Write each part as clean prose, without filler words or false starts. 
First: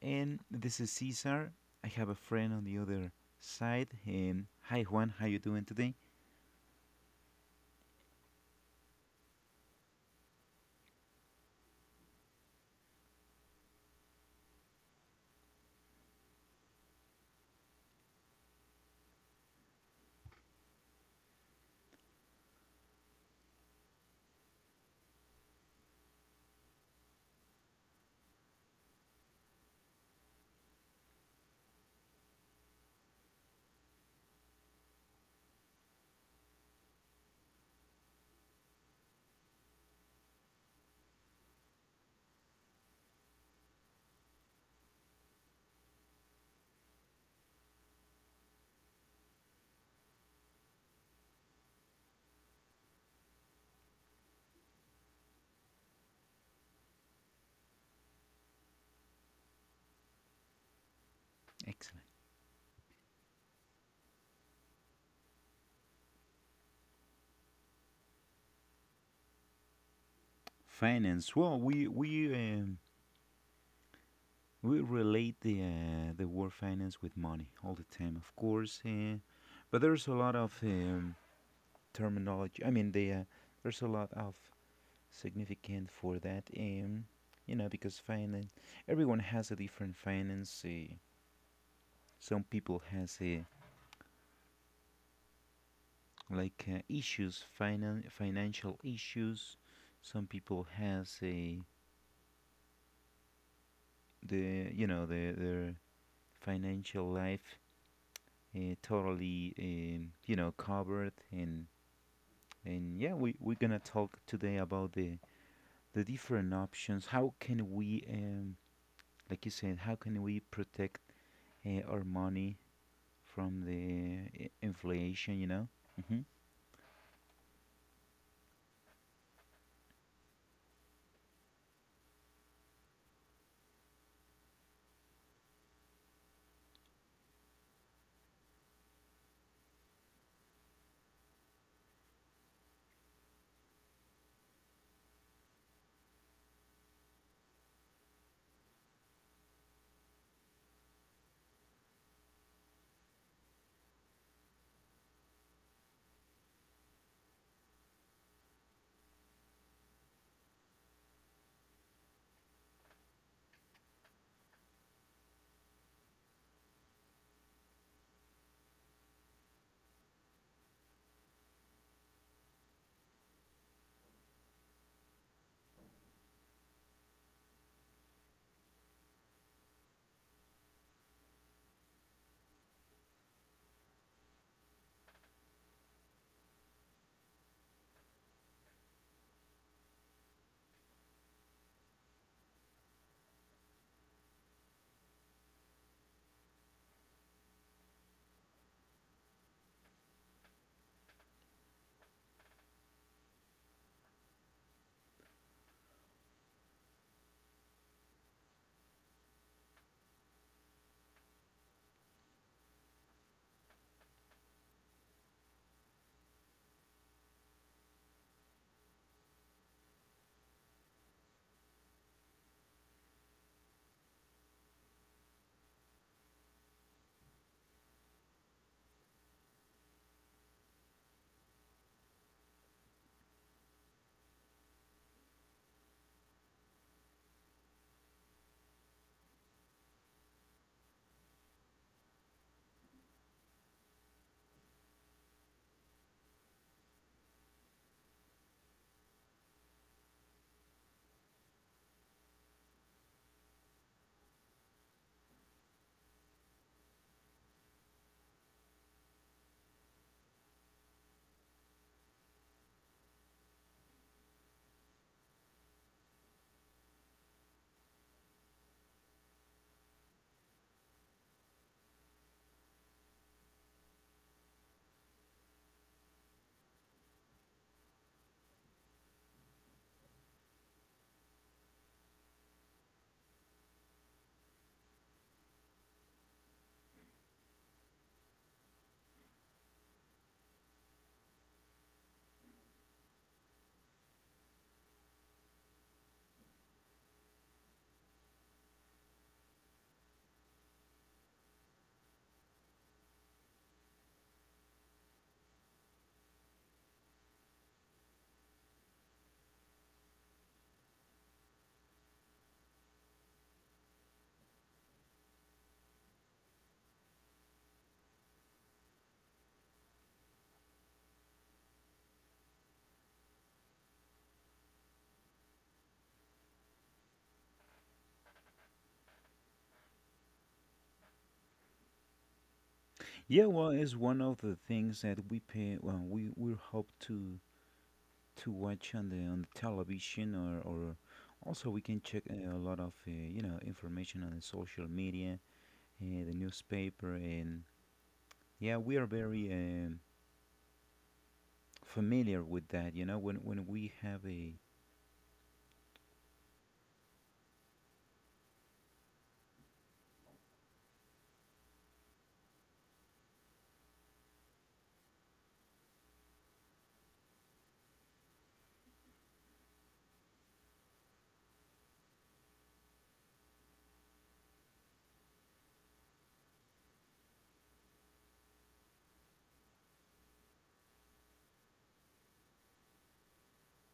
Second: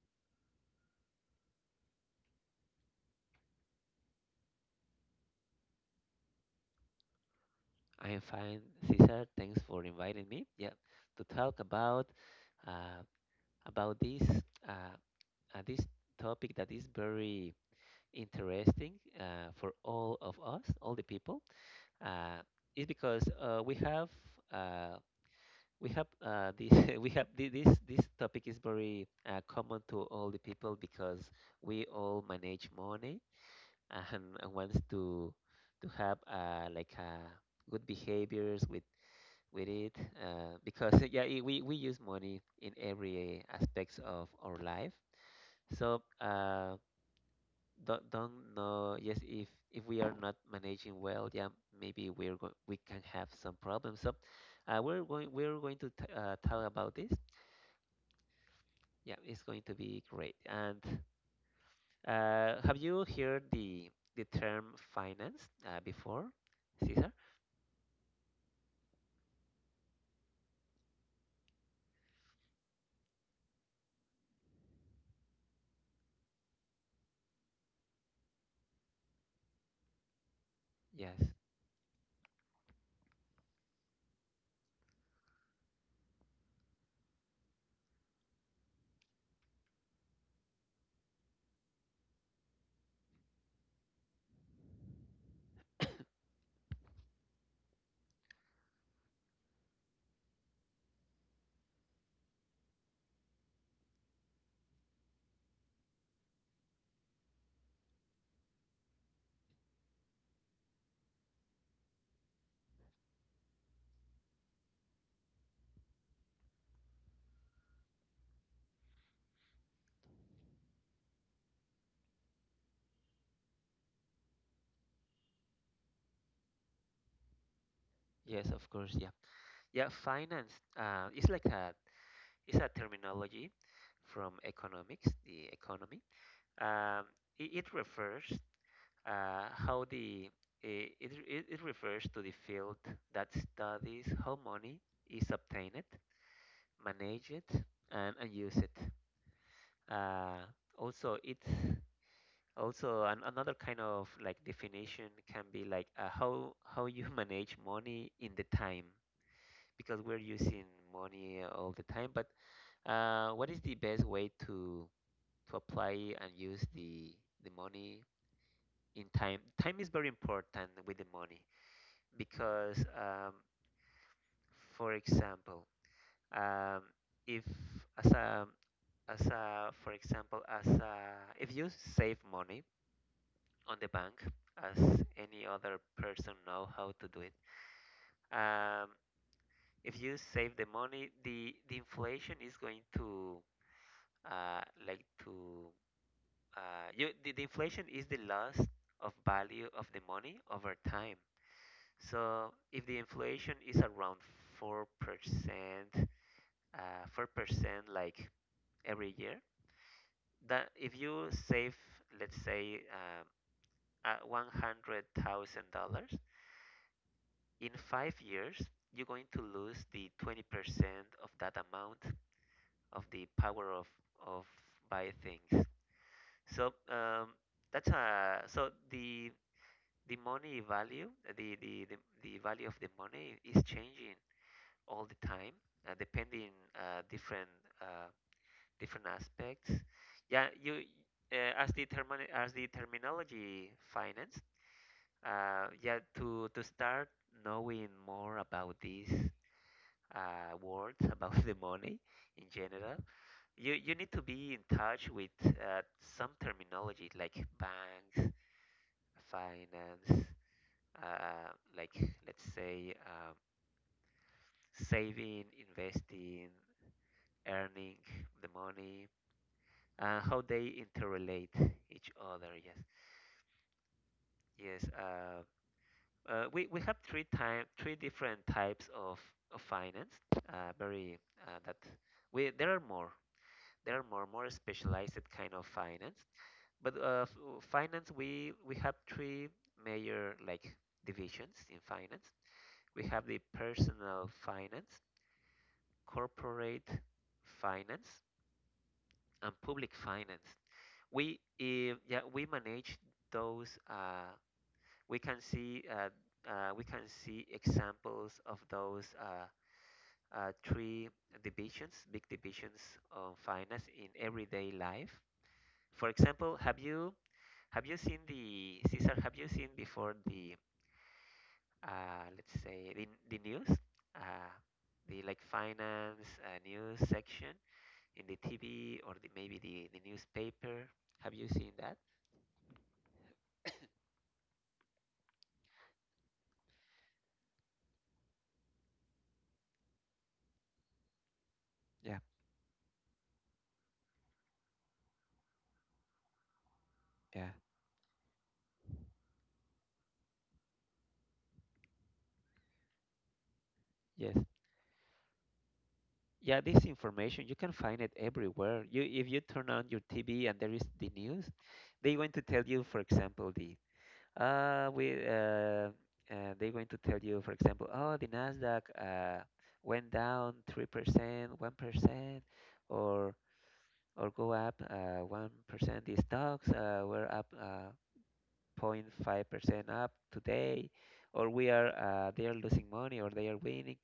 And this is Cesar. I have a friend on the other side. And hi Juan, how you doing today? I am fine, Cesar. Thanks for inviting me. Yeah, to talk uh, about this uh, this topic that is very interesting for all of us, all the people. Uh, is because we have uh, this we have this topic is very common to all the people because we all manage money and wants to have good behaviors with it, because yeah, I we use money in every aspects of our life, so don't know. Yes, if we are not managing well, yeah, maybe we can have some problems. So we're going to talk about this. Yeah, it's going to be great. And Excellent. Have you heard the term finance before, Cesar? Finance. Well, we relate the word finance with money all the time, of course. But there's a lot of Yes, terminology. I mean, there's a lot of significant for that. Because finance, everyone has a different finance. Some people has a issues financial issues. Some people has a the you know the their financial life totally covered. And yeah, we're gonna talk today about the different options. How can we um like you said, how can we protect our money from the inflation hmm yes, of course. Yeah, yeah, finance, it's like a is a terminology from economics, the economy. Um, it, it refers uh, how the it refers to the field that studies how money is obtained, managed, and used. Uh, also, it's also another kind of like definition. Can be like how you manage money in the time, because we're using money all the time. But what is the best way to apply and use the money in time. Time is very important with the money, because, for example, um, if as a as a for example as a if you save money on the bank, as any other person know how to do it. Um, if you save the money, the inflation is going to uh, like to uh, you, the inflation is the loss of value of the money over time. So if the inflation is around 4%, uh, 4% like every year, that if you save, let's say, um, uh, $100,000, in 5 years, you're going to lose the 20% of that amount, of the power of buy things. So that's so the money value, the value of the money is changing all the time, depending uh, different uh, different aspects. Yeah, you as the terminology finance. Yeah, to start knowing more about these words about the money in general, you need to be in touch with some terminology like banks, finance, uh, like let's say, saving, investing, earning the money, and how they interrelate each other. Yes, yes. We have three different types of finance. Very that we there are more. There are more specialized kind of finance, but finance, we have three major like divisions in finance. We have the personal finance, corporate finance and public finance. We eh, yeah, we manage those. We can see uh, we can see examples of those three divisions, big divisions of finance in everyday life. For example, have you seen the Caesar? Have you seen before the, let's say, the news? Uh, the like finance news section in the TV, or the, maybe the newspaper. Have you seen that? Yeah, well, it's one of the things that we pay. Well, we hope to watch on the television, or also we can Yeah. check a lot of information on the social media, the newspaper. Yeah. And yeah, we are very familiar with that. You know, when we have Yes. a, Yeah, this information you can find it everywhere. You if you turn on your TV and there is the news, they going to tell you, for example, uh we uh, they going to tell you, for example, oh, the Nasdaq went down 3%, 1%, or or go up 1%. The stocks were up 0.5% up today, or we are they are losing money or they are winning,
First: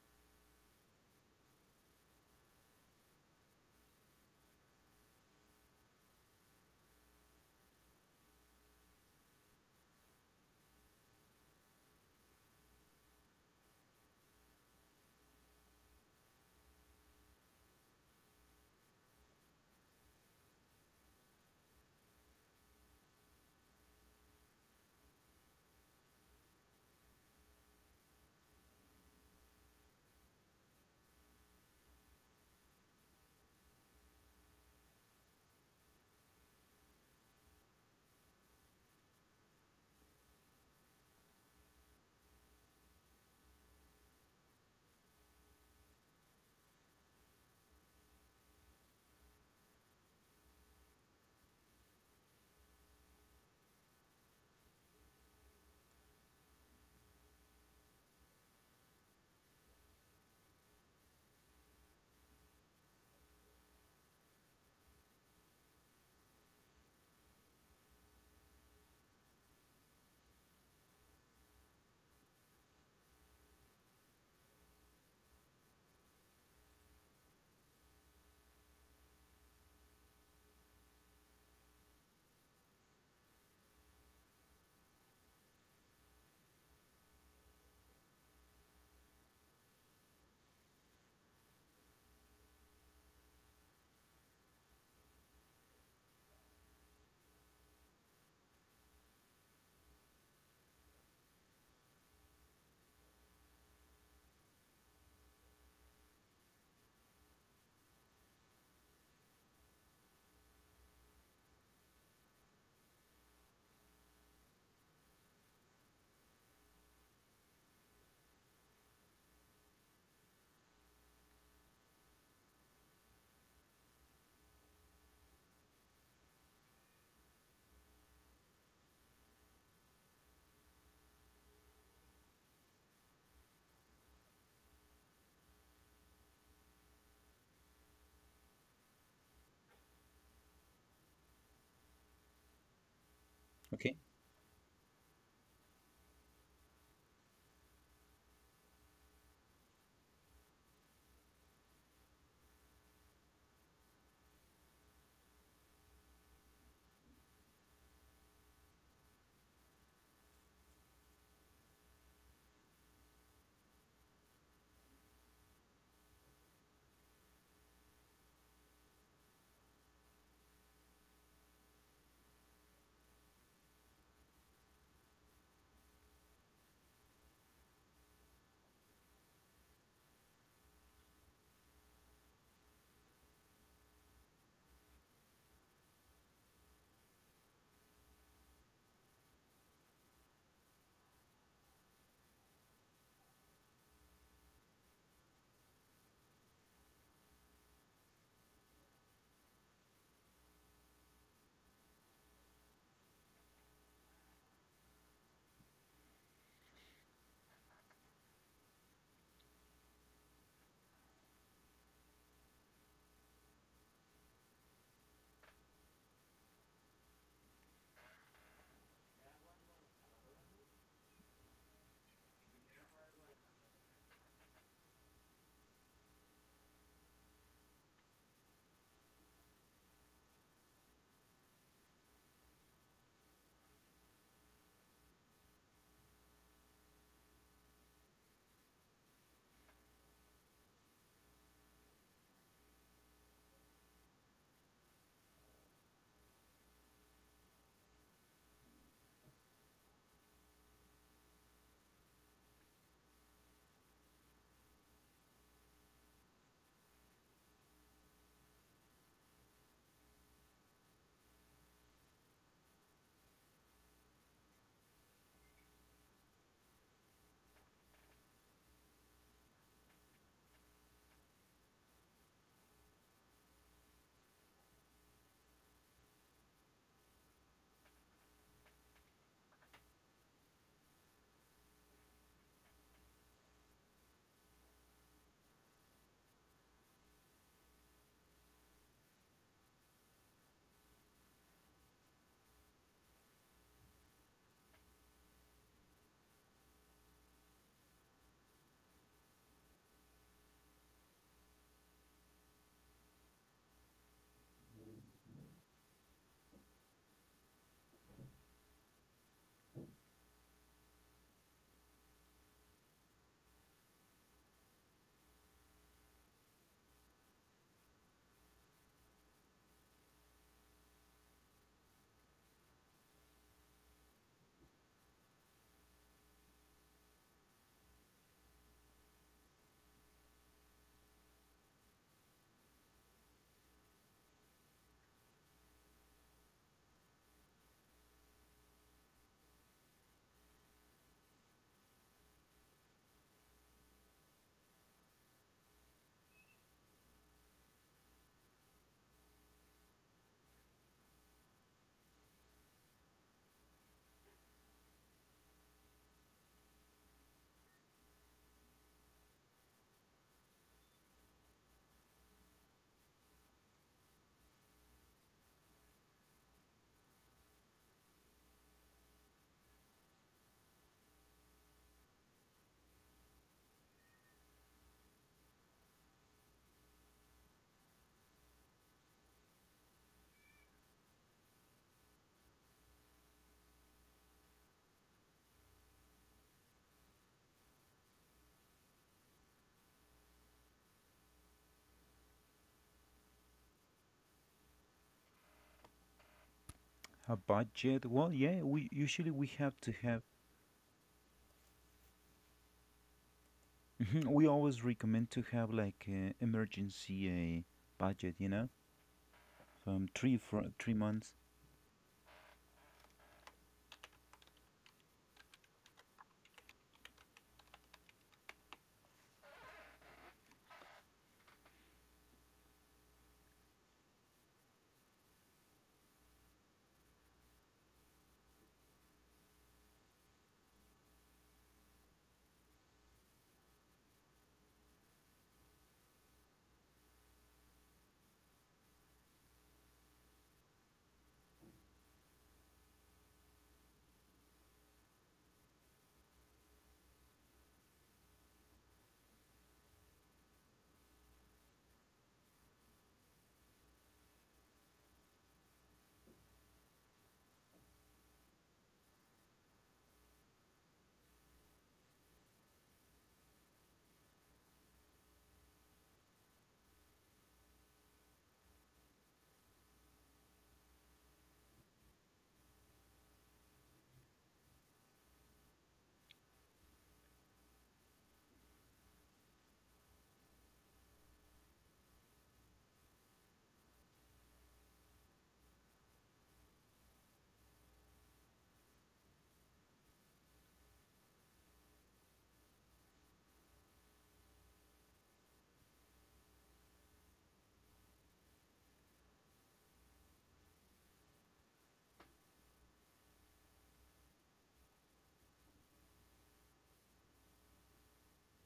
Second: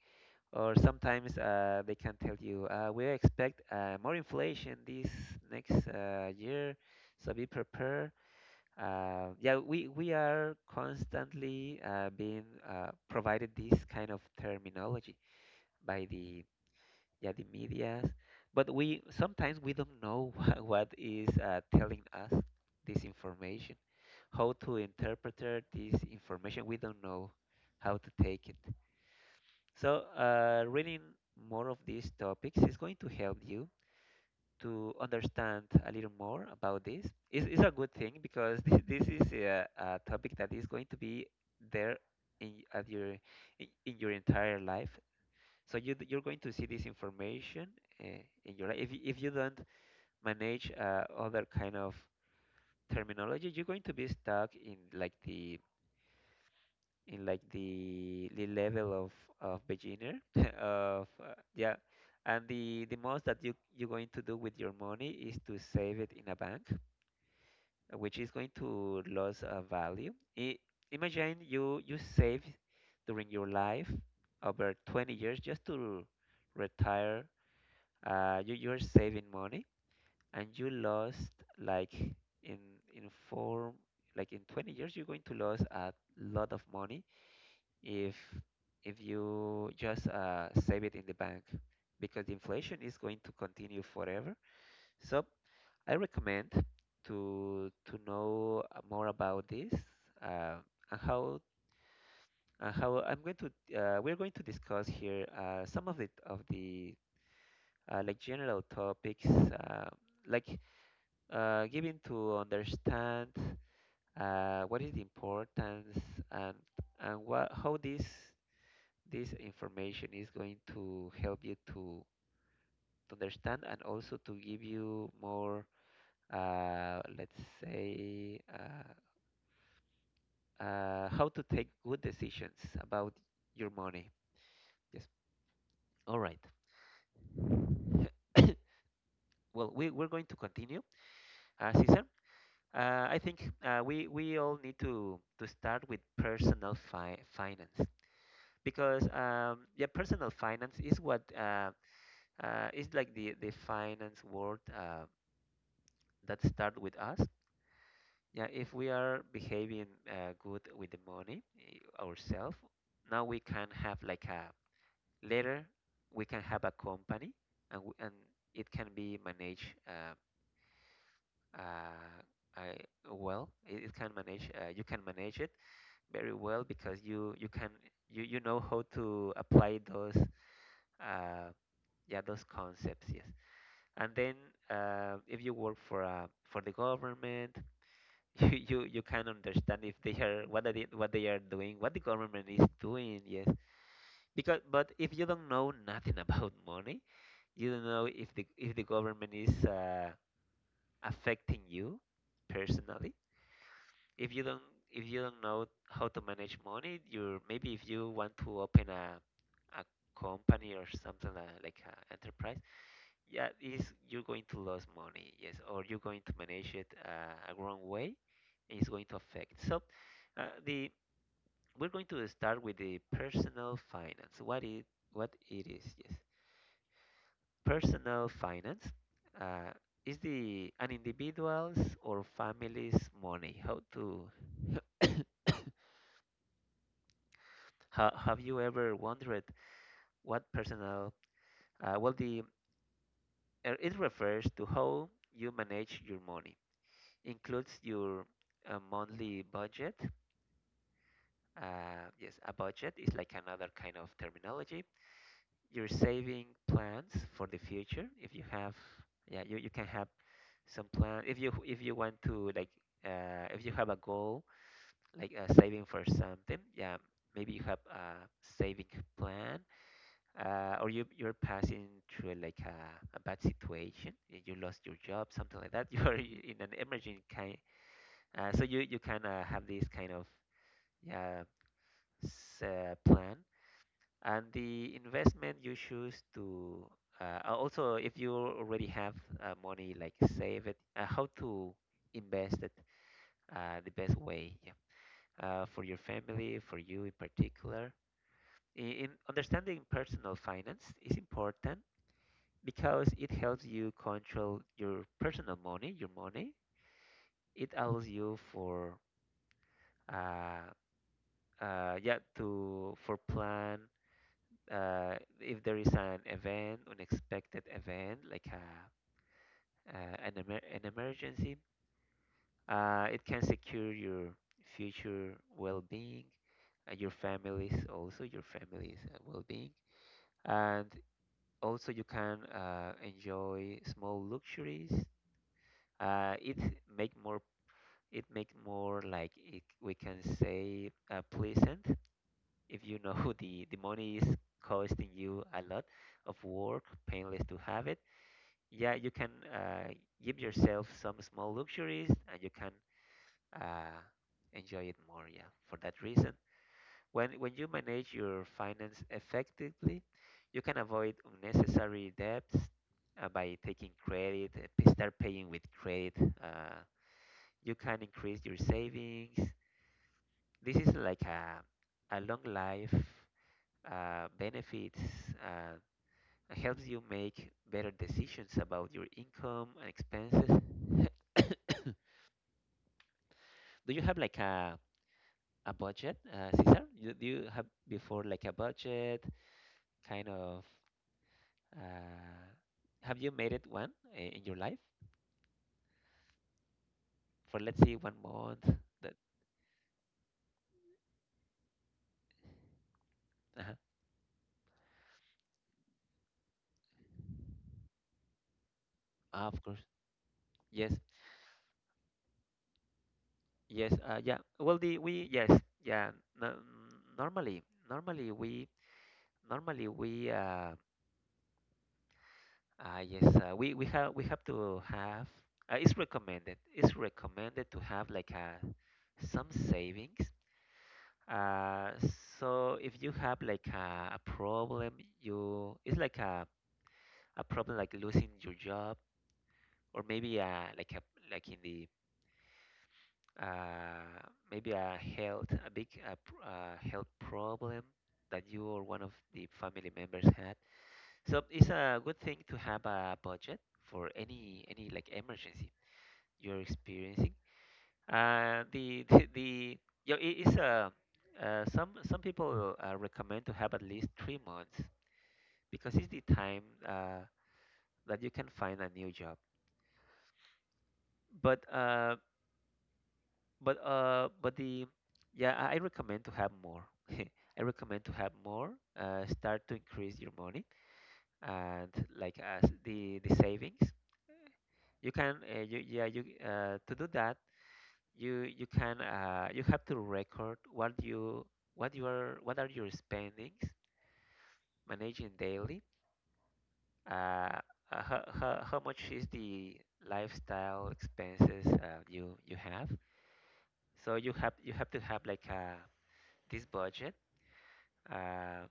or sometimes they can tell you, we expect more inflation this next year, so be prepared. Yeah, we are constantly being provided this kind of terminology by the, yeah, the medias, but we sometimes we don't know what is telling us this information, how to interpret this information. We don't know how to take it. So reading more of these topics is going to help you to understand a little more about this. It's a good thing, because this is a topic that is going to be there, at your in your entire life, so you're going to see this information uh, in your life. If you don't manage other kind of terminology, you're going to be stuck in like the level of beginner of yeah. And the most that you're going to do with your money is to save it in a bank, which is going to lose a value. I, imagine you you save during your life over 20 years just to retire. You you're saving money and you lost like in in four like in 20 years. You're going to lose a lot of money if if you just save it in the bank, because the inflation is going to continue forever. So I recommend to know more about this, uh, and how and how I'm going to we're going to discuss here some of the like general topics, like given to understand what is the importance, and and what how this this information is going to help you to understand, and also to give you more, let's say, how to take good decisions about your money. Yes. All right. Well, we're going to continue, Cesar. Okay, I think we all need to start with personal finance. Because yeah, personal finance is what, is like the finance word that start with us. Yeah, if we are behaving good with the money ourselves, now we can have like a, later we can have a company, and and it can be managed. Uh, I, well, it, it can manage. You can manage it very well, because you can you know how to apply those uh, yeah, those concepts. Yes, and then if you work for the government, you you can understand if they are what they are doing, what the government is doing. Yes, because but if you don't know nothing about money, you don't know if the government is affecting you personally. If you don't, if you don't know how to manage money, you, maybe if you want to open a company or something like an enterprise, yeah, is you're going to lose money, yes, or you're going to manage it a wrong way, and it's going to affect. So, the we're going to start with the personal finance. What it is, yes, personal finance, uh, is the an individual's or family's money. How to how have you ever wondered what personal? Well, the it refers to how you manage your money. Includes your monthly budget. Yes, a budget is like another kind of terminology. Your saving plans for the future. If you have, yeah, you can have some plan. If you want to like, if you have a goal like saving for something. Yeah, maybe you have a saving plan, or you're passing through like a bad situation. You lost your job, something like that. You are in an emerging kind. So you can have this kind of, yeah, plan. And the investment you choose to also if you already have money like save it, how to invest it the best way. Yeah, for your family, for you in particular, in understanding personal finance is important, because it helps you control your personal money, your money. It allows you for uh, yeah, to for plan if there is an event, unexpected event, like a, an emergency. It can secure your future well-being, your families also, your family's well-being. And also you can enjoy small luxuries. Uh, it make more, it make more like it, we can say, pleasant. If you know the money is costing you a lot of work, painless to have it. Yeah, you can give yourself some small luxuries and you can uh, enjoy it more. Yeah, for that reason, when you manage your finance effectively, you can avoid unnecessary debts by taking credit, start paying with credit. Uh, you can increase your savings. This is like a long life benefits. Uh, Helps you make better decisions about your income and expenses. Do you have like a budget, Cesar? Do you have before like a budget kind of? Uh, have you made it one in your life a budget, for well, let's say yeah, one we month? usually we That have to have. uh Mhm, we always recommend to have emergency budget. You know, from of course, three for 3 months. yes, yes, yeah. Well, the we yes, yeah. No, normally, normally we normally we yes, we have to have. It's recommended to have like a some savings. Uh, so if you have like a problem, you it's like a problem like losing your job, or maybe like a like in the uh, maybe a health a big health problem that you or one of the family members had. So it's a good thing to have a budget for any like emergency you're experiencing. The the yeah, it is a some people recommend to have at least 3 months because it's the time that you can find a new job. But uh, but the yeah, I recommend to have more. I recommend to have more. Start to increase your money and like as the savings. You can yeah, you to do that you can you have to record what are your spendings managing daily. Uh, uh, how much is the lifestyle expenses you you have? So you have to have like this budget. Uh,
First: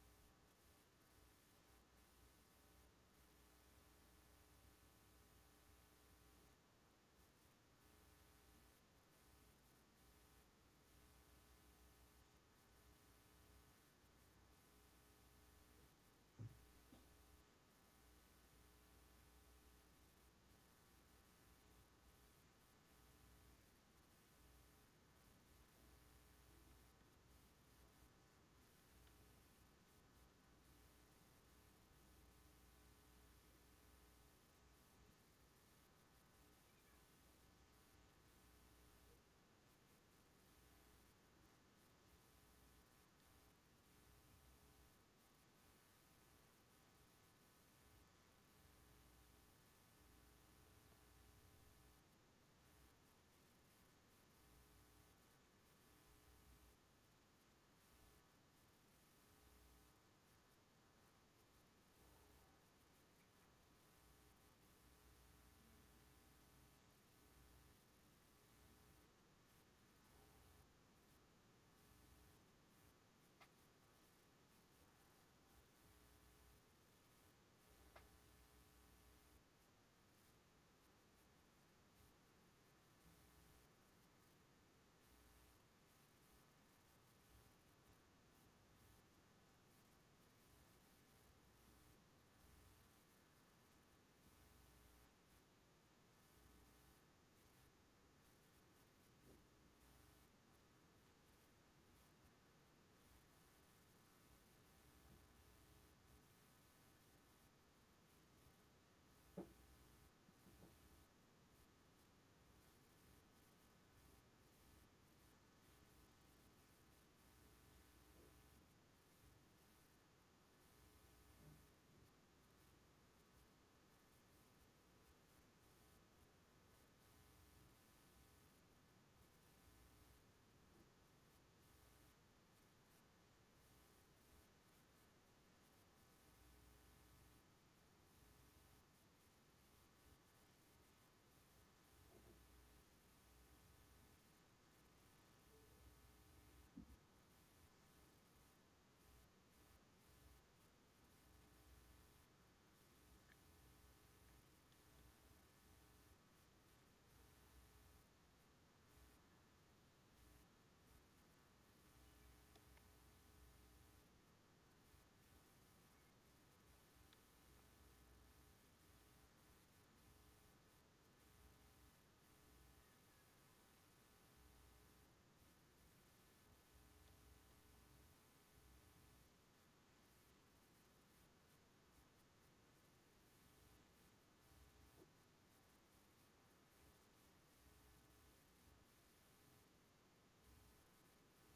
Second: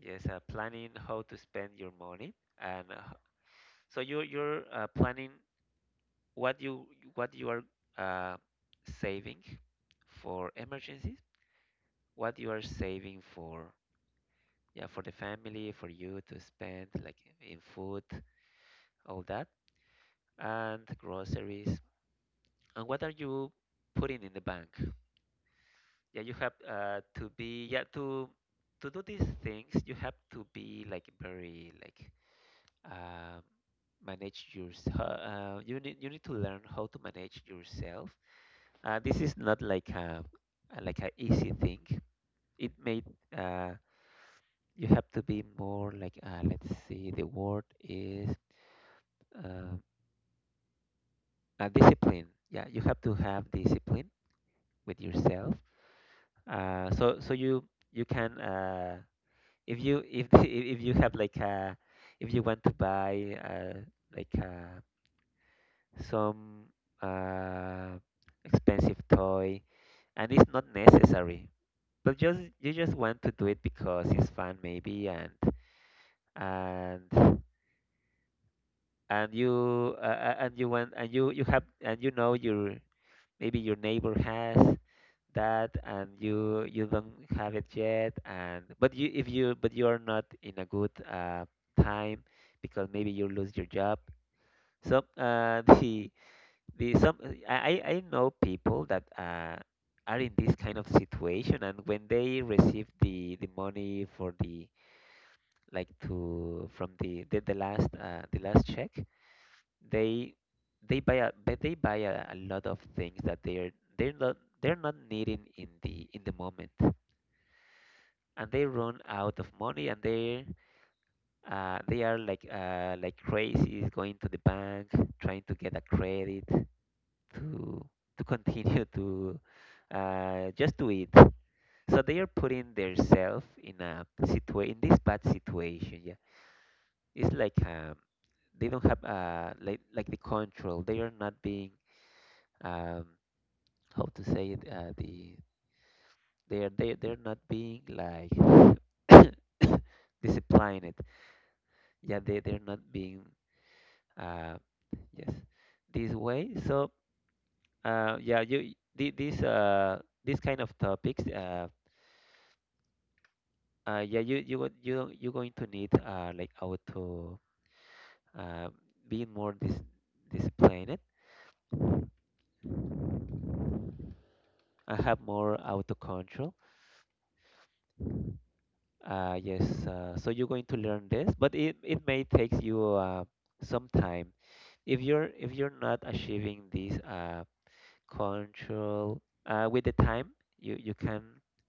yes, planning how to spend your money, and so you're planning what you what you are uh, saving for emergencies, what you are saving for, yeah, for the family, for you to spend like in food, all that, and groceries. And what are you putting in the bank? Yeah, you have to be, yeah, to do these things. You have to be like very like um, manage yourself. You need to learn how to manage yourself. This is not like like a easy thing. It made uh, you have to be more like let's see, the word is uh, a discipline. Yeah, you have to have discipline with yourself. So you you can if you if if you have like if you want to buy like some uh, expensive toy and it's not necessary, but just you just want to do it because it's fun maybe, and and you want and you have and you know your, maybe your neighbor has that and you don't have it yet, and but you if you but you are not in a good time because maybe you lose your job. So the some, I know people that are in this kind of situation, and when they receive the money for the like to from the last check, they they buy a but they buy a lot of things that they're not they're not needing in the moment, and they run out of money, and they are like crazy going to the bank, trying to get a credit to to continue to just to eat. So they are putting themselves in a in this bad situation, yeah. It's like they don't have like the control. They are not being um, how to say it, they're not being like disciplined. Yeah, they're not being uh yes this way. So yeah, you these kind of topics, yeah, you you're going to need like auto, uh being more disciplined, and have more auto control. Yes, so you're going to learn this, but it may take you some time. If you're if you're not achieving these control with the time, you you can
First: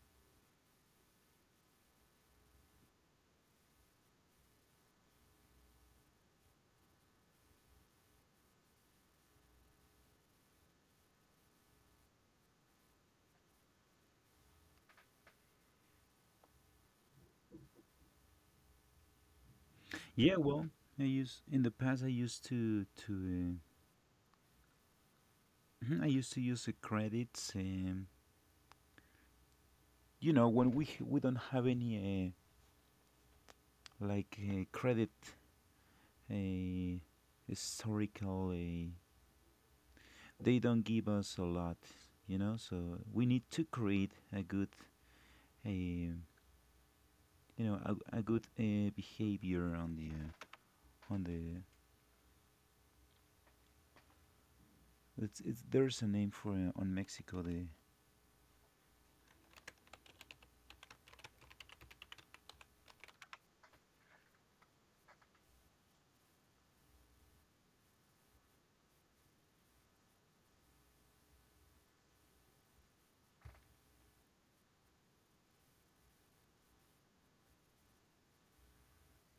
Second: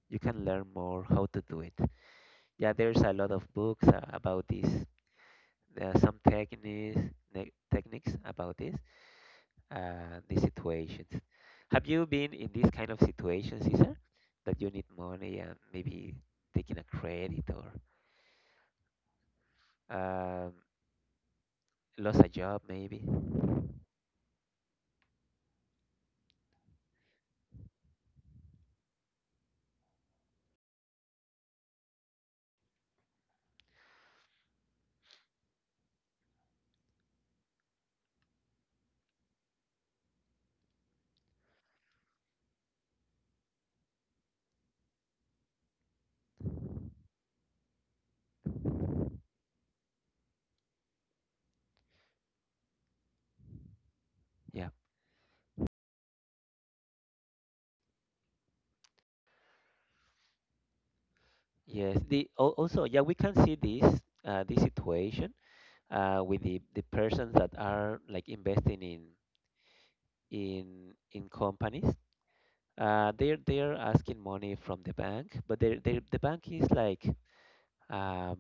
you can learn more how to do it. Yeah, there's a lot of books about this. There are some techniques, techniques about this, these situations. Have you been in this kind of situations, Cesar, that you need money, and maybe taking a credit or Yeah, well, um, I use in the past I used lost a job maybe? to I used to use credits. When we don't have any credit uh, historical, they don't give us a lot. You know, so we need to create a good uh, you a good behavior on the it's Yeah, there's a name for on Mexico the. yes, the also, yeah, we can see this this situation with the persons that are like investing in in companies. They're asking money from the bank, but they the bank is like um,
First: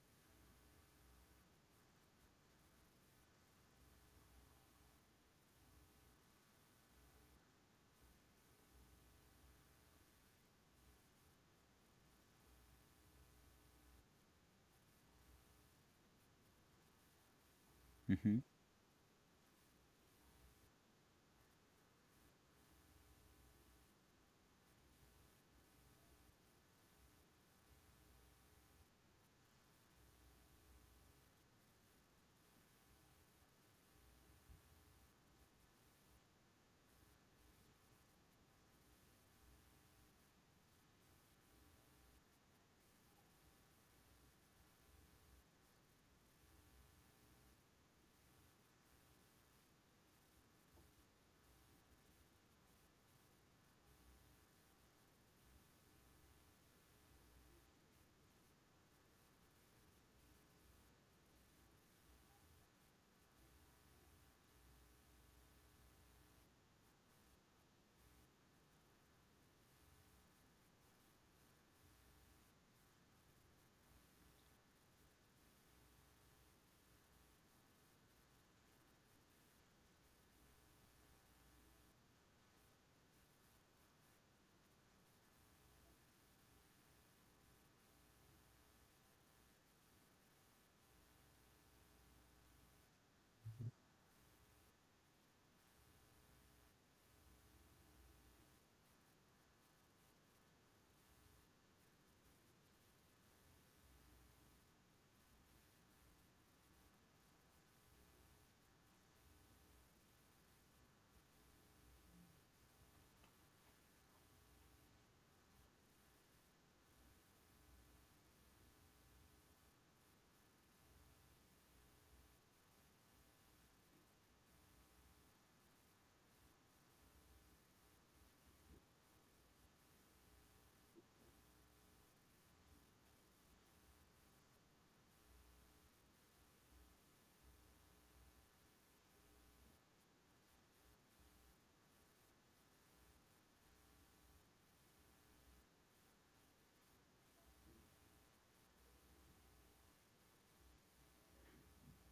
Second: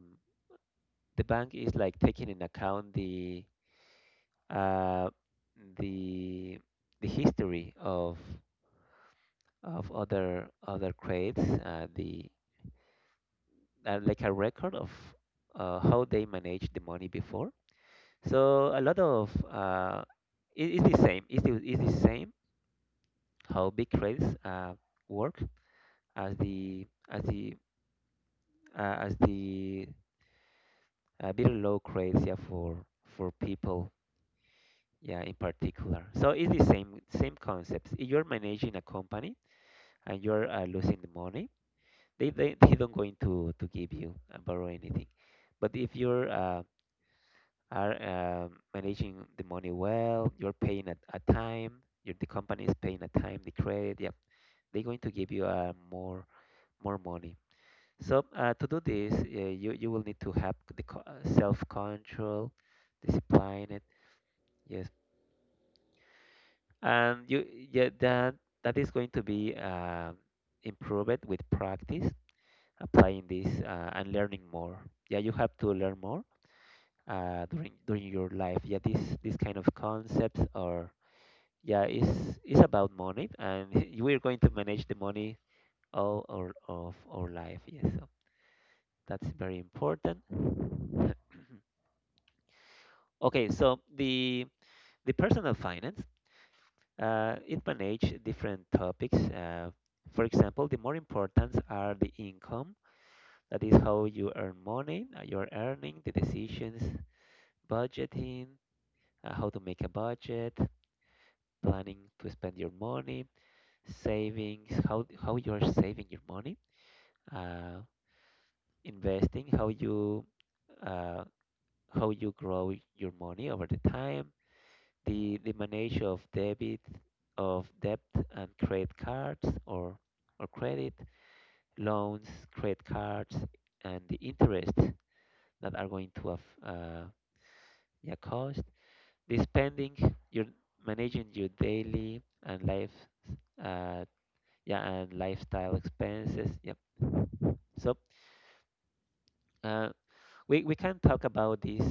the bank is like taking in account the uh, the the history of other credits, the like a record of how they managed the money before. Mhm. So a lot of it's the same. It's the same how big credits work as the uh, as the very low credits, yeah, for people, yeah, in particular. So it's the same same concepts. If you're managing a company and you're losing the money, they don't going to give you borrow anything. But if you're are managing the money well, you're paying at a time your the company is paying a time the credit, yeah, they're going to give you more more money. So to do this, you you will need to have the self-control, discipline it. Yes, and you yeah, that is going to be improved with practice, applying this and learning more. Yeah, you have to learn more during your life. Yeah, this kind of concepts are, yeah, is about money, and we're going to manage the money all our of our life. Yes, so that's very important. Okay, so the personal finance it manage different topics. For example, the more important are the income, that is how you earn money, your earning, the decisions, budgeting, how to make a budget, planning to spend your money, savings, how you are saving your money, uh, investing, uh, how you grow your money over the time, the manage of debt and credit cards or credit, loans, credit cards, and the interest that are going to have yeah, cost. This spending, you're managing your daily and life uh, yeah, and lifestyle expenses. Yep. So uh, we can talk about this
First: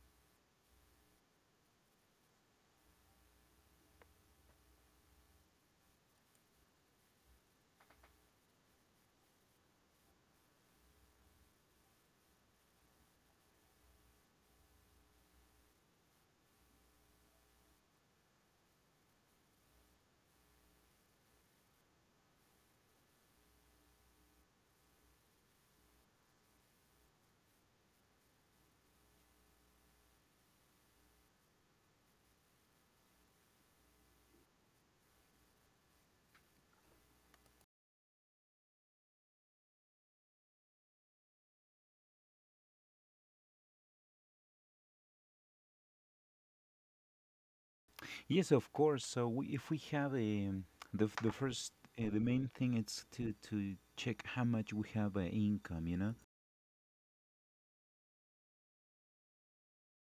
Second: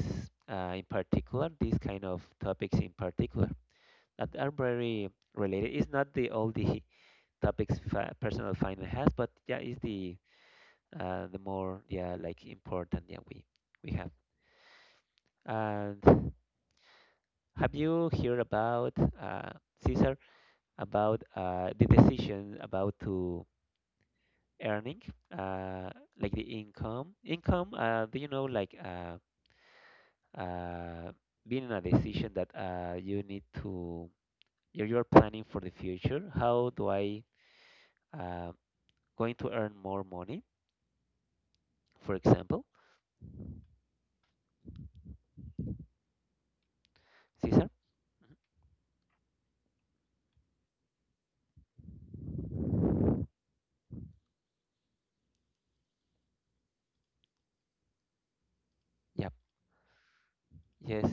in particular, these kind of topics in particular that are very related. It's not the all the topics personal finance has, but yeah, it's the more, yeah, like important, yeah, we have. And have you heard about uh, Caesar, about the decision about to earning uh, like the income do you know like uh, being a decision that you need to you're planning for the future how do I uh, going to earn more money, for example, Caesar? Yes, of course. So if we have a the f- the first the main thing is to check how much we have income, you know, yeah yes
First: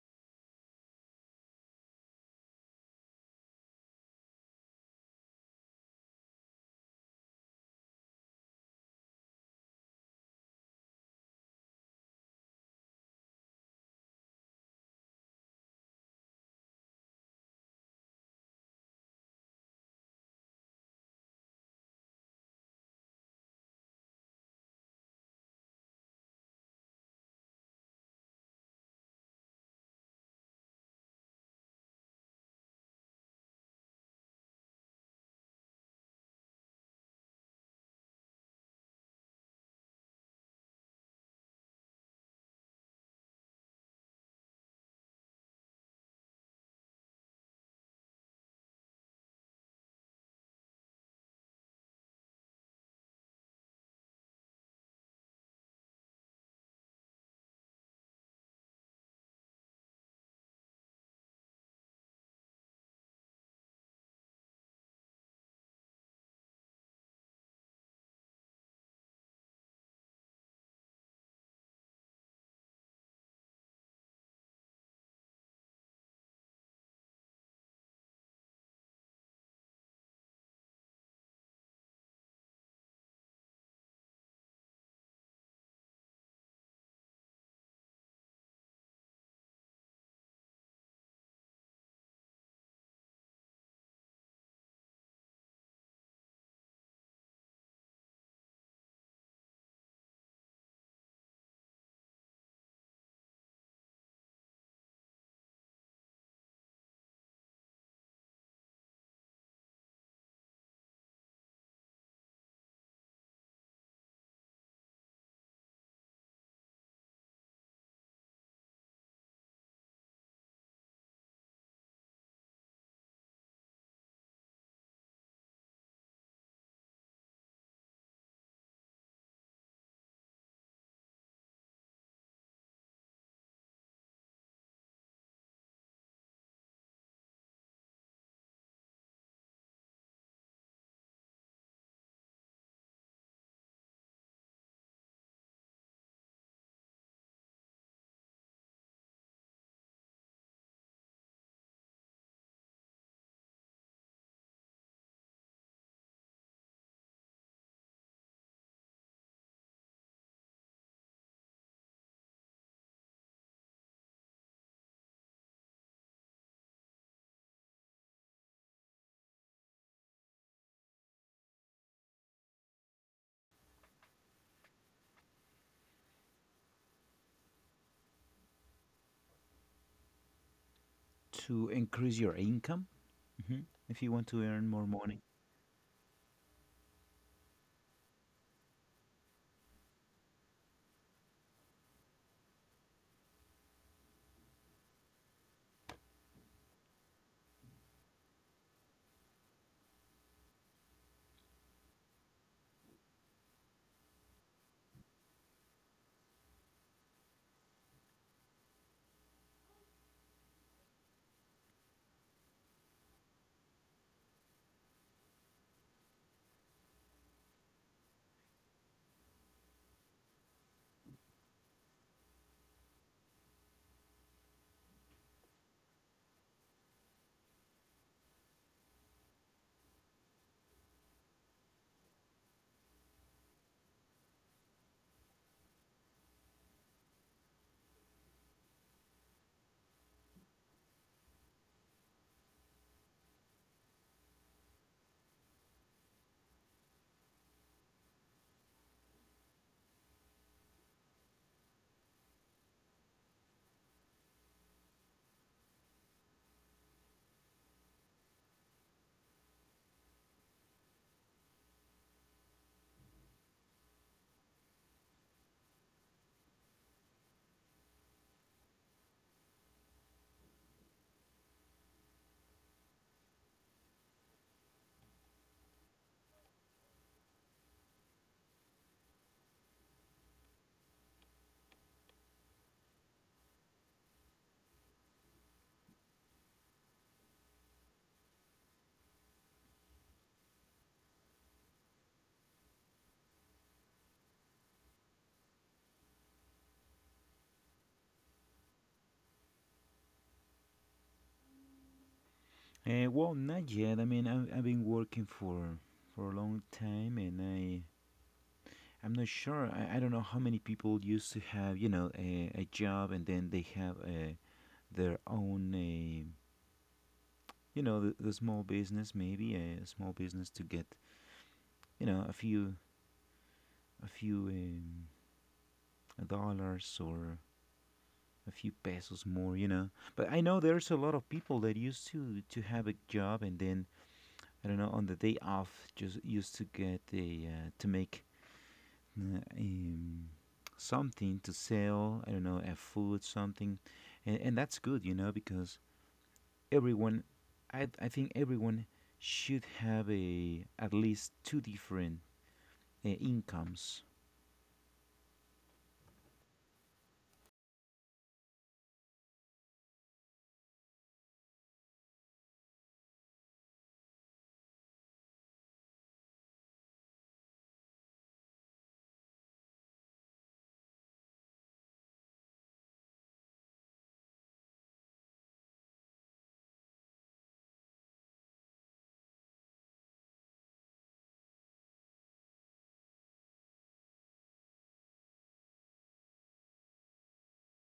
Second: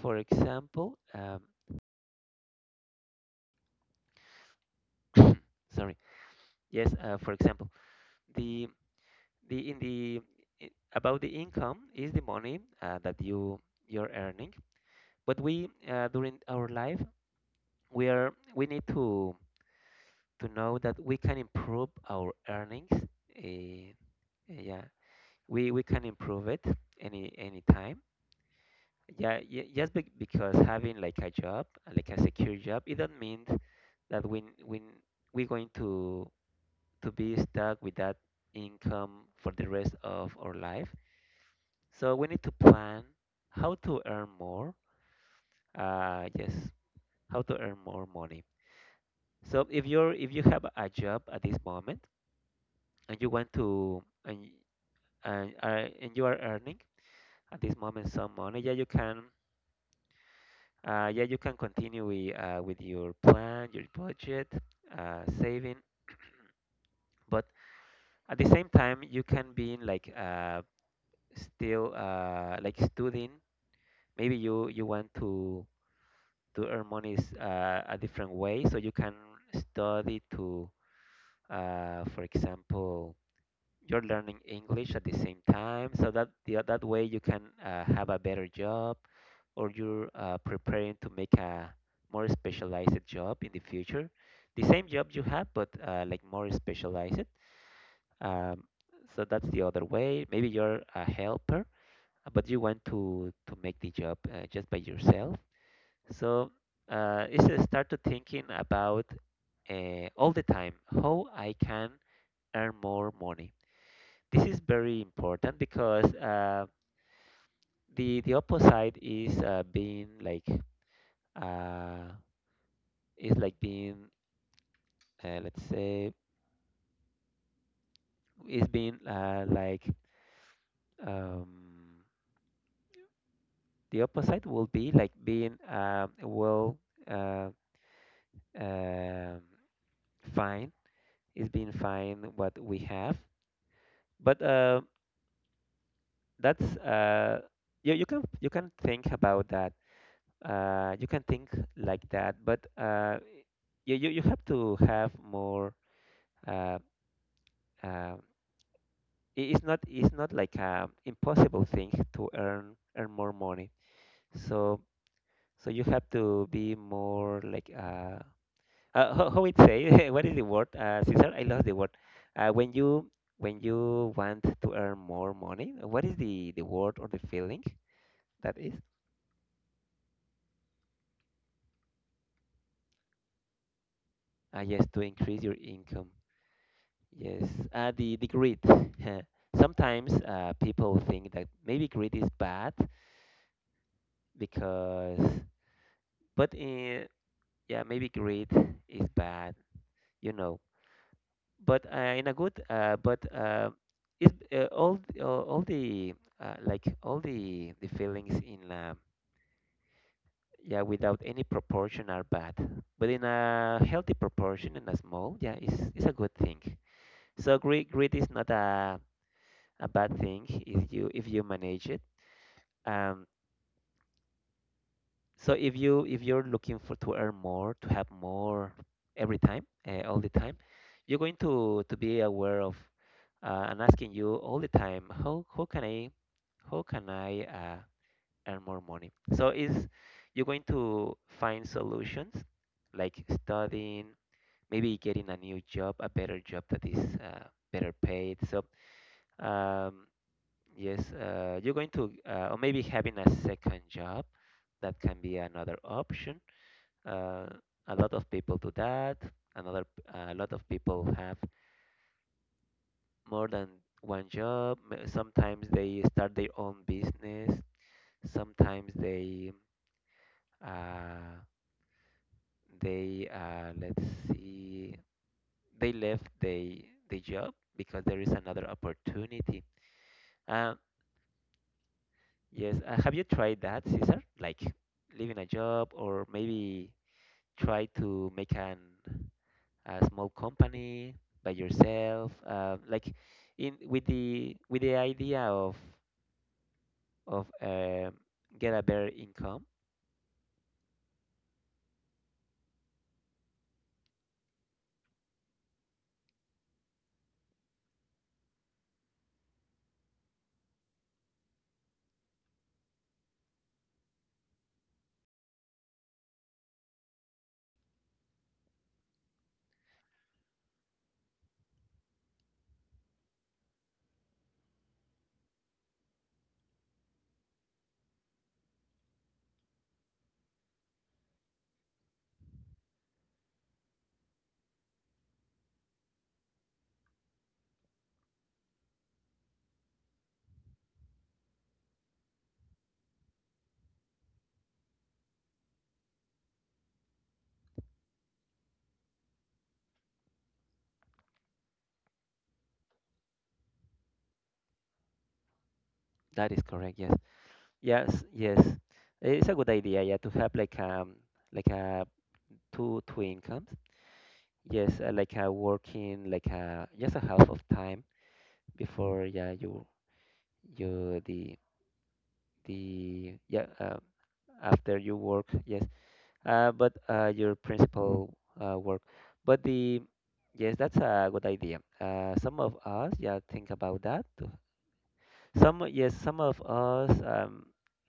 For example, sorry. Yes, for example, the the in the I- about the income is the money that you're earning, but we during our life, we need to know that we can improve our earnings. Yeah, we can improve it any time. Yeah, just be because having like a job, like a secure job, it doesn't mean that we're going to be stuck with that income for the rest of our life. So we need to plan how to earn more. Yes, how to earn more money. So if you have a job at this moment and you want to and, uh, and you are earning at this moment some money, yeah, you can yeah, you can continue with your plan, your budget, saving. But at the same time, you can be in like still like studying. Maybe you you want to earn money is a different way. So you can study to, for example, you're learning English at the same time, so that that way you can have a better job, or you're preparing to make a more specialized job in the future. The same job you have, but like more specialized. Um, so that's the other way. Maybe you're a helper, but you want to make the job just by yourself. So it's a start to thinking about all the time how I can earn more money. This is very important because the opposite is, being like, uh, is like being, let's say, is being, like, um, the opposite will be like being, well, uh, um fine, is being fine what we have. But that's, you can think about that. You can think like that, but you have to have more. uh, um it's not like a impossible thing to earn more money. So, you have to be more like, how it say what is the word, Cesar? I lost the word. uh when you when you want to earn more money, what is the word or the feeling that is. to increase your income hmm if you want to earn more Yes, to money. increase your income. Yes, the greed. Sometimes people think that maybe greed is bad, because, but in, yeah, maybe greed is bad, you know. But in a good, but is, all, all the, like all the feelings in, yeah, without any proportion are bad. But in a healthy proportion and a small, yeah, is a good thing. So greed is not a bad thing, is you, if you manage it. Um, so if you're looking for to earn more, to have more every time, all the time, you're going to be aware of, and asking you all the time, how how can I, earn more money? So is, you're going to find solutions, like studying, maybe getting a new job, a better job that is better paid. So um, yes, you're going to, or maybe having a second job, that can be another option. Uh, a lot of people do that. Another, a lot of people have more than one job. Sometimes they start their own business. Sometimes they, uh, let's see, they left the job because there is another opportunity. Uh, yes, have you tried that, Cesar? Like leaving a job, or maybe try to make an a small company by yourself, like in with the idea of of um get a better income. Well, not yet. I mean, I've been working for a long time, and I'm not sure. I don't know how many people used to have a job, and then they have their own the small business, maybe a small business to get a few a few um, dollars or a few pesos more. But I know there's a lot of people that used to have a job, and then, I don't know, on the day off just used to get a to make uh, um, something to sell. I don't know, a food, something. And that's good, you know, because everyone, I think everyone should have a at least two different incomes. That is correct, yes. Yes, yes, it's a good idea, yeah, to have like, like a, two incomes. Yes, like a working, like a just a half of time before, yeah, you, the, yeah, after you work. Yes, but your principal work. But the, yes, that's a good idea. Some of us, yeah, think about that too. Some, yes, some of us, um,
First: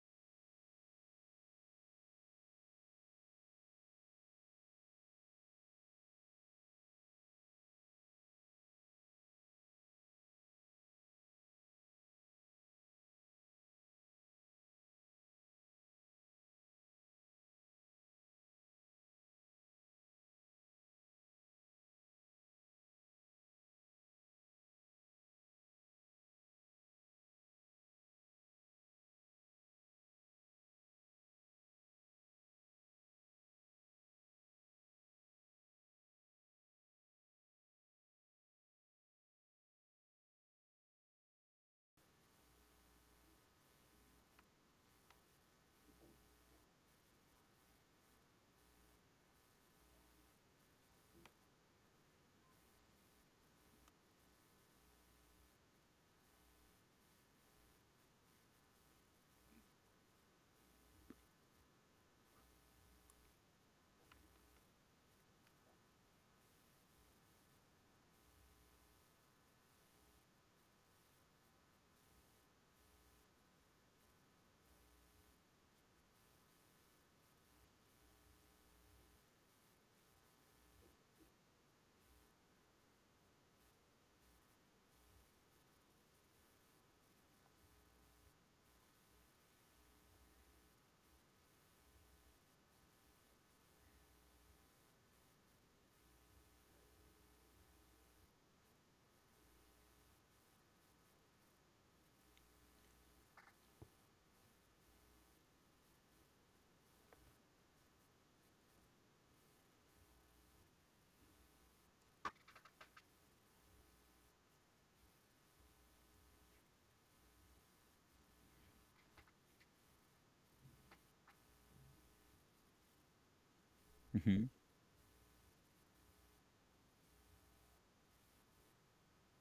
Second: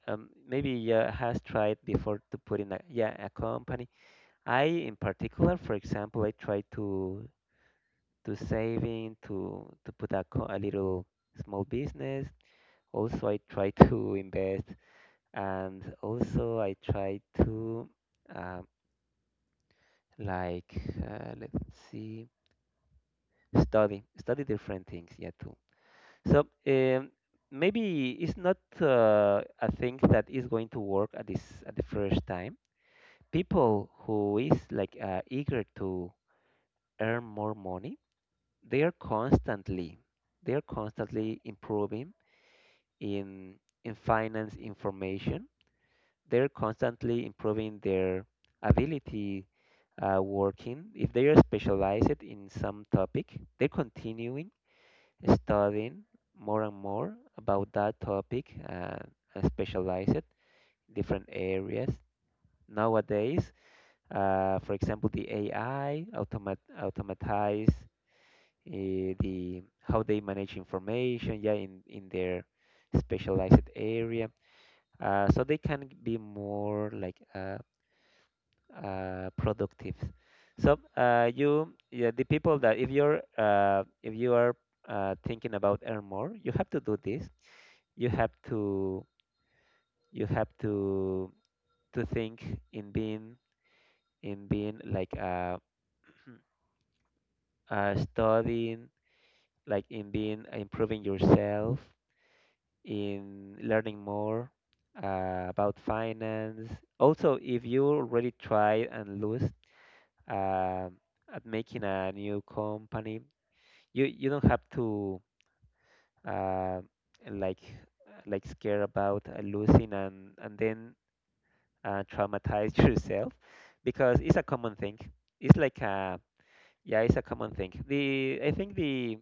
um, maybe, yeah, has tried before to put in a, yeah, a company. I In particular, for example, I try to, saving, to put a, a little small business. Also, I try to invest, and also I try to. Um, like, let's see, study different things, yeah, too. So maybe it's not a thing that is going to work at this at the first time. People who is like, eager to earn more money, they are constantly, improving in finance information. They're constantly improving their ability, working. If they are specialized in some topic, they're continuing studying more and more about that topic, and specialized different areas. Nowadays, for example, the AI automatize, the how they manage information, yeah, in their specialized area. So they can be more like, productive. So you, yeah, the people that, if you're, if you are, thinking about earn more, you have to do this. You have to, you have to think in being, like, studying, like in being, improving yourself, in learning more, about finance. Also, if you already try and lose, um at making a new company, you don't have to, uh, like, scare about, losing, and then, traumatize yourself, because Mm-hmm. it's a common thing. It's like a, yeah, it's a common thing. The I think the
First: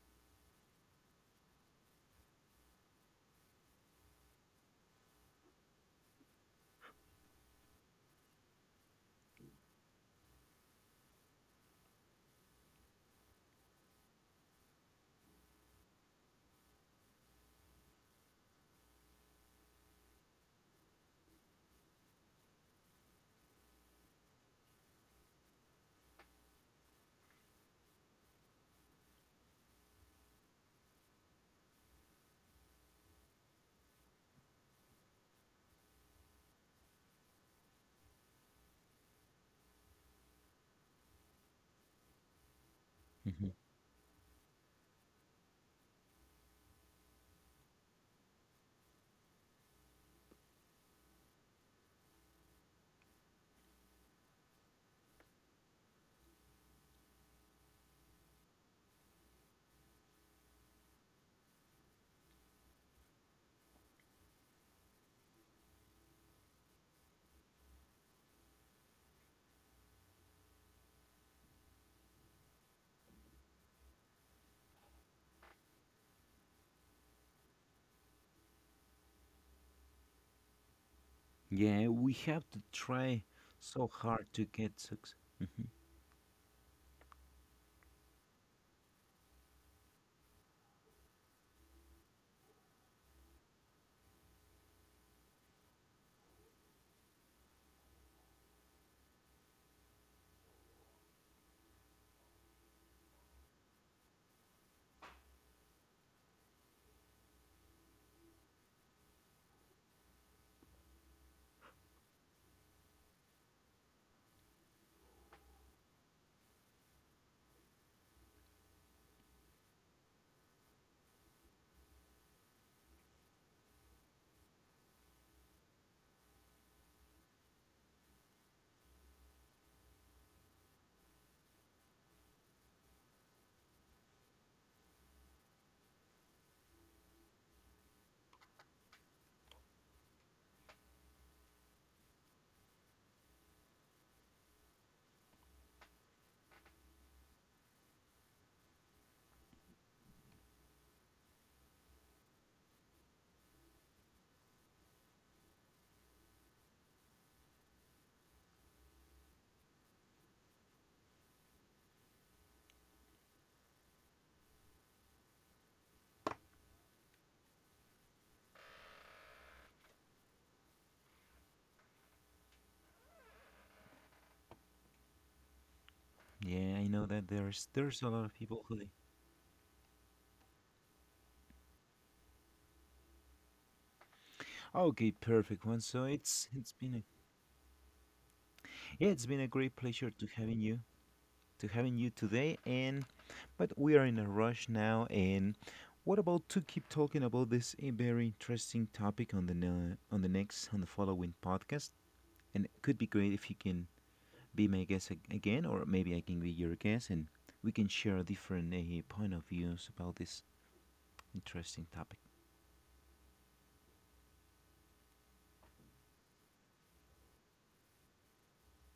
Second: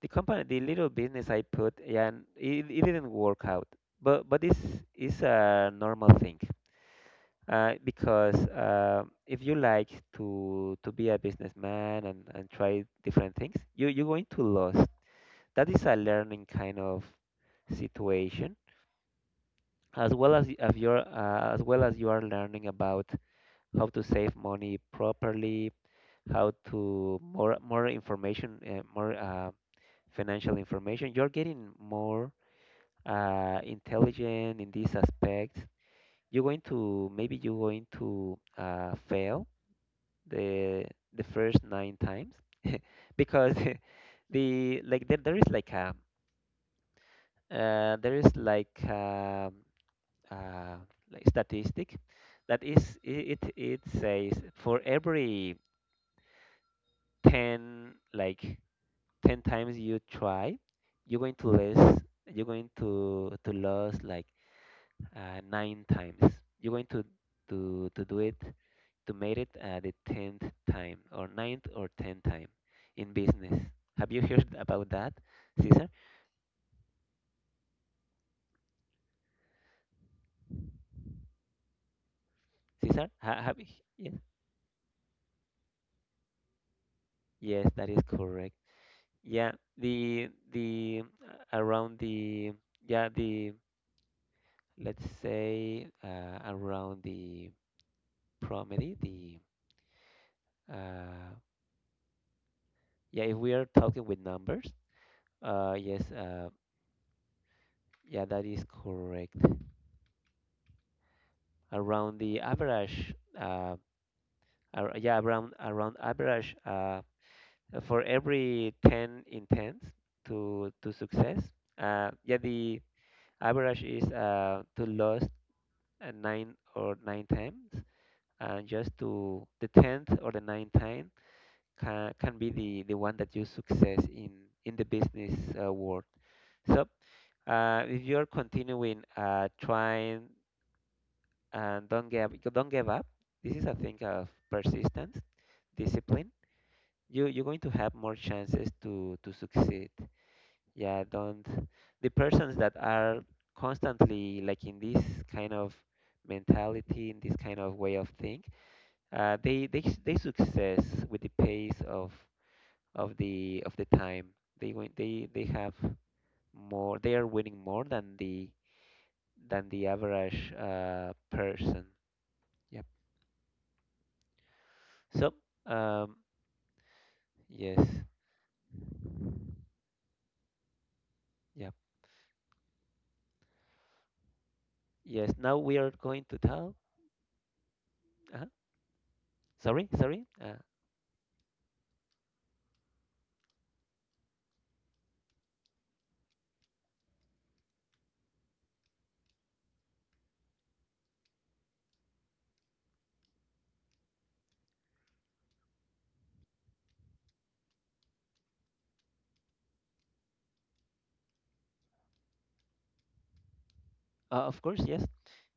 the company, the little business I put, yeah, and, it didn't work out. But this is a normal thing. Because, if you like to be a businessman, and, try different things, you're going to lose. That is a learning kind of situation. As well as, if you're, as well as you are learning about how to save money properly, how to more, information, more, financial information, you're getting more, intelligent in these aspects. You're going to, maybe you're going to, fail the the first nine times. Because the like there is like a, there is like, uh, like, statistic that is, it says, for every 10, like 10 times you try, you're going to lose, you're going to lose like, nine times. You're going to to do it, to make it, the 10th time, or ninth, or 10th time in business. Have you heard about that, caesar Yeah, we have to try caesar so hard to yes, get success. Mhm. yes, that is correct. Yeah, the, around the, yeah, the, let's say, around the property, the, uh, yeah, if we are talking with numbers, yes, yeah, that is correct, around the average, uh, ar yeah, around, average, for every 10 intents to success, yeah, the average is, to lose, nine or nine times, and just to the 10th or the ninth time can, be the, one that you success in the business, world. So if you're continuing, trying, and don't give up. This is a thing of persistence, discipline. You're going to have more chances to succeed. Yeah, don't. The persons that are constantly like in this kind of mentality, in this kind of way of think, they they success with the pace of the of the time. They win, they have more, they are winning more than the, average person. Yep. Yeah, I know that there's a lot of people So, who. They. um yes. Okay, Yep. perfect one. So Yes, now we it's are been a going great to pleasure tell. to having you to uh having you today. And Sorry, sorry, but we are in a rush now. And what about to keep talking about this a very interesting topic on the ne- on the next on the following podcast? And it could be great if you can be my guest again, or maybe I can be your guest, and we can share different point of views about this interesting topic. Of course, yes.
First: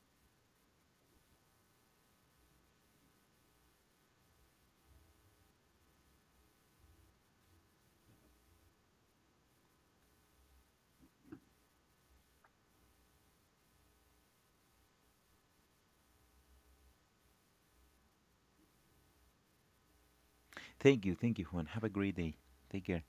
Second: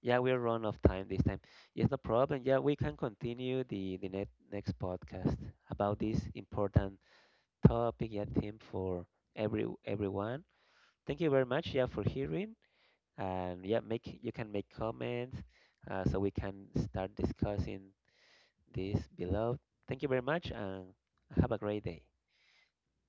Yeah, we're run of time this time. Yes, no problem, yeah, we can continue the next podcast about this important topic, yeah, theme for everyone. Thank you very much, yeah, for hearing. And yeah, make you can make comments, so we can start discussing this below. Thank you very much, and Thank you. Thank you, have a Juan. Have great a day. great day. Take care.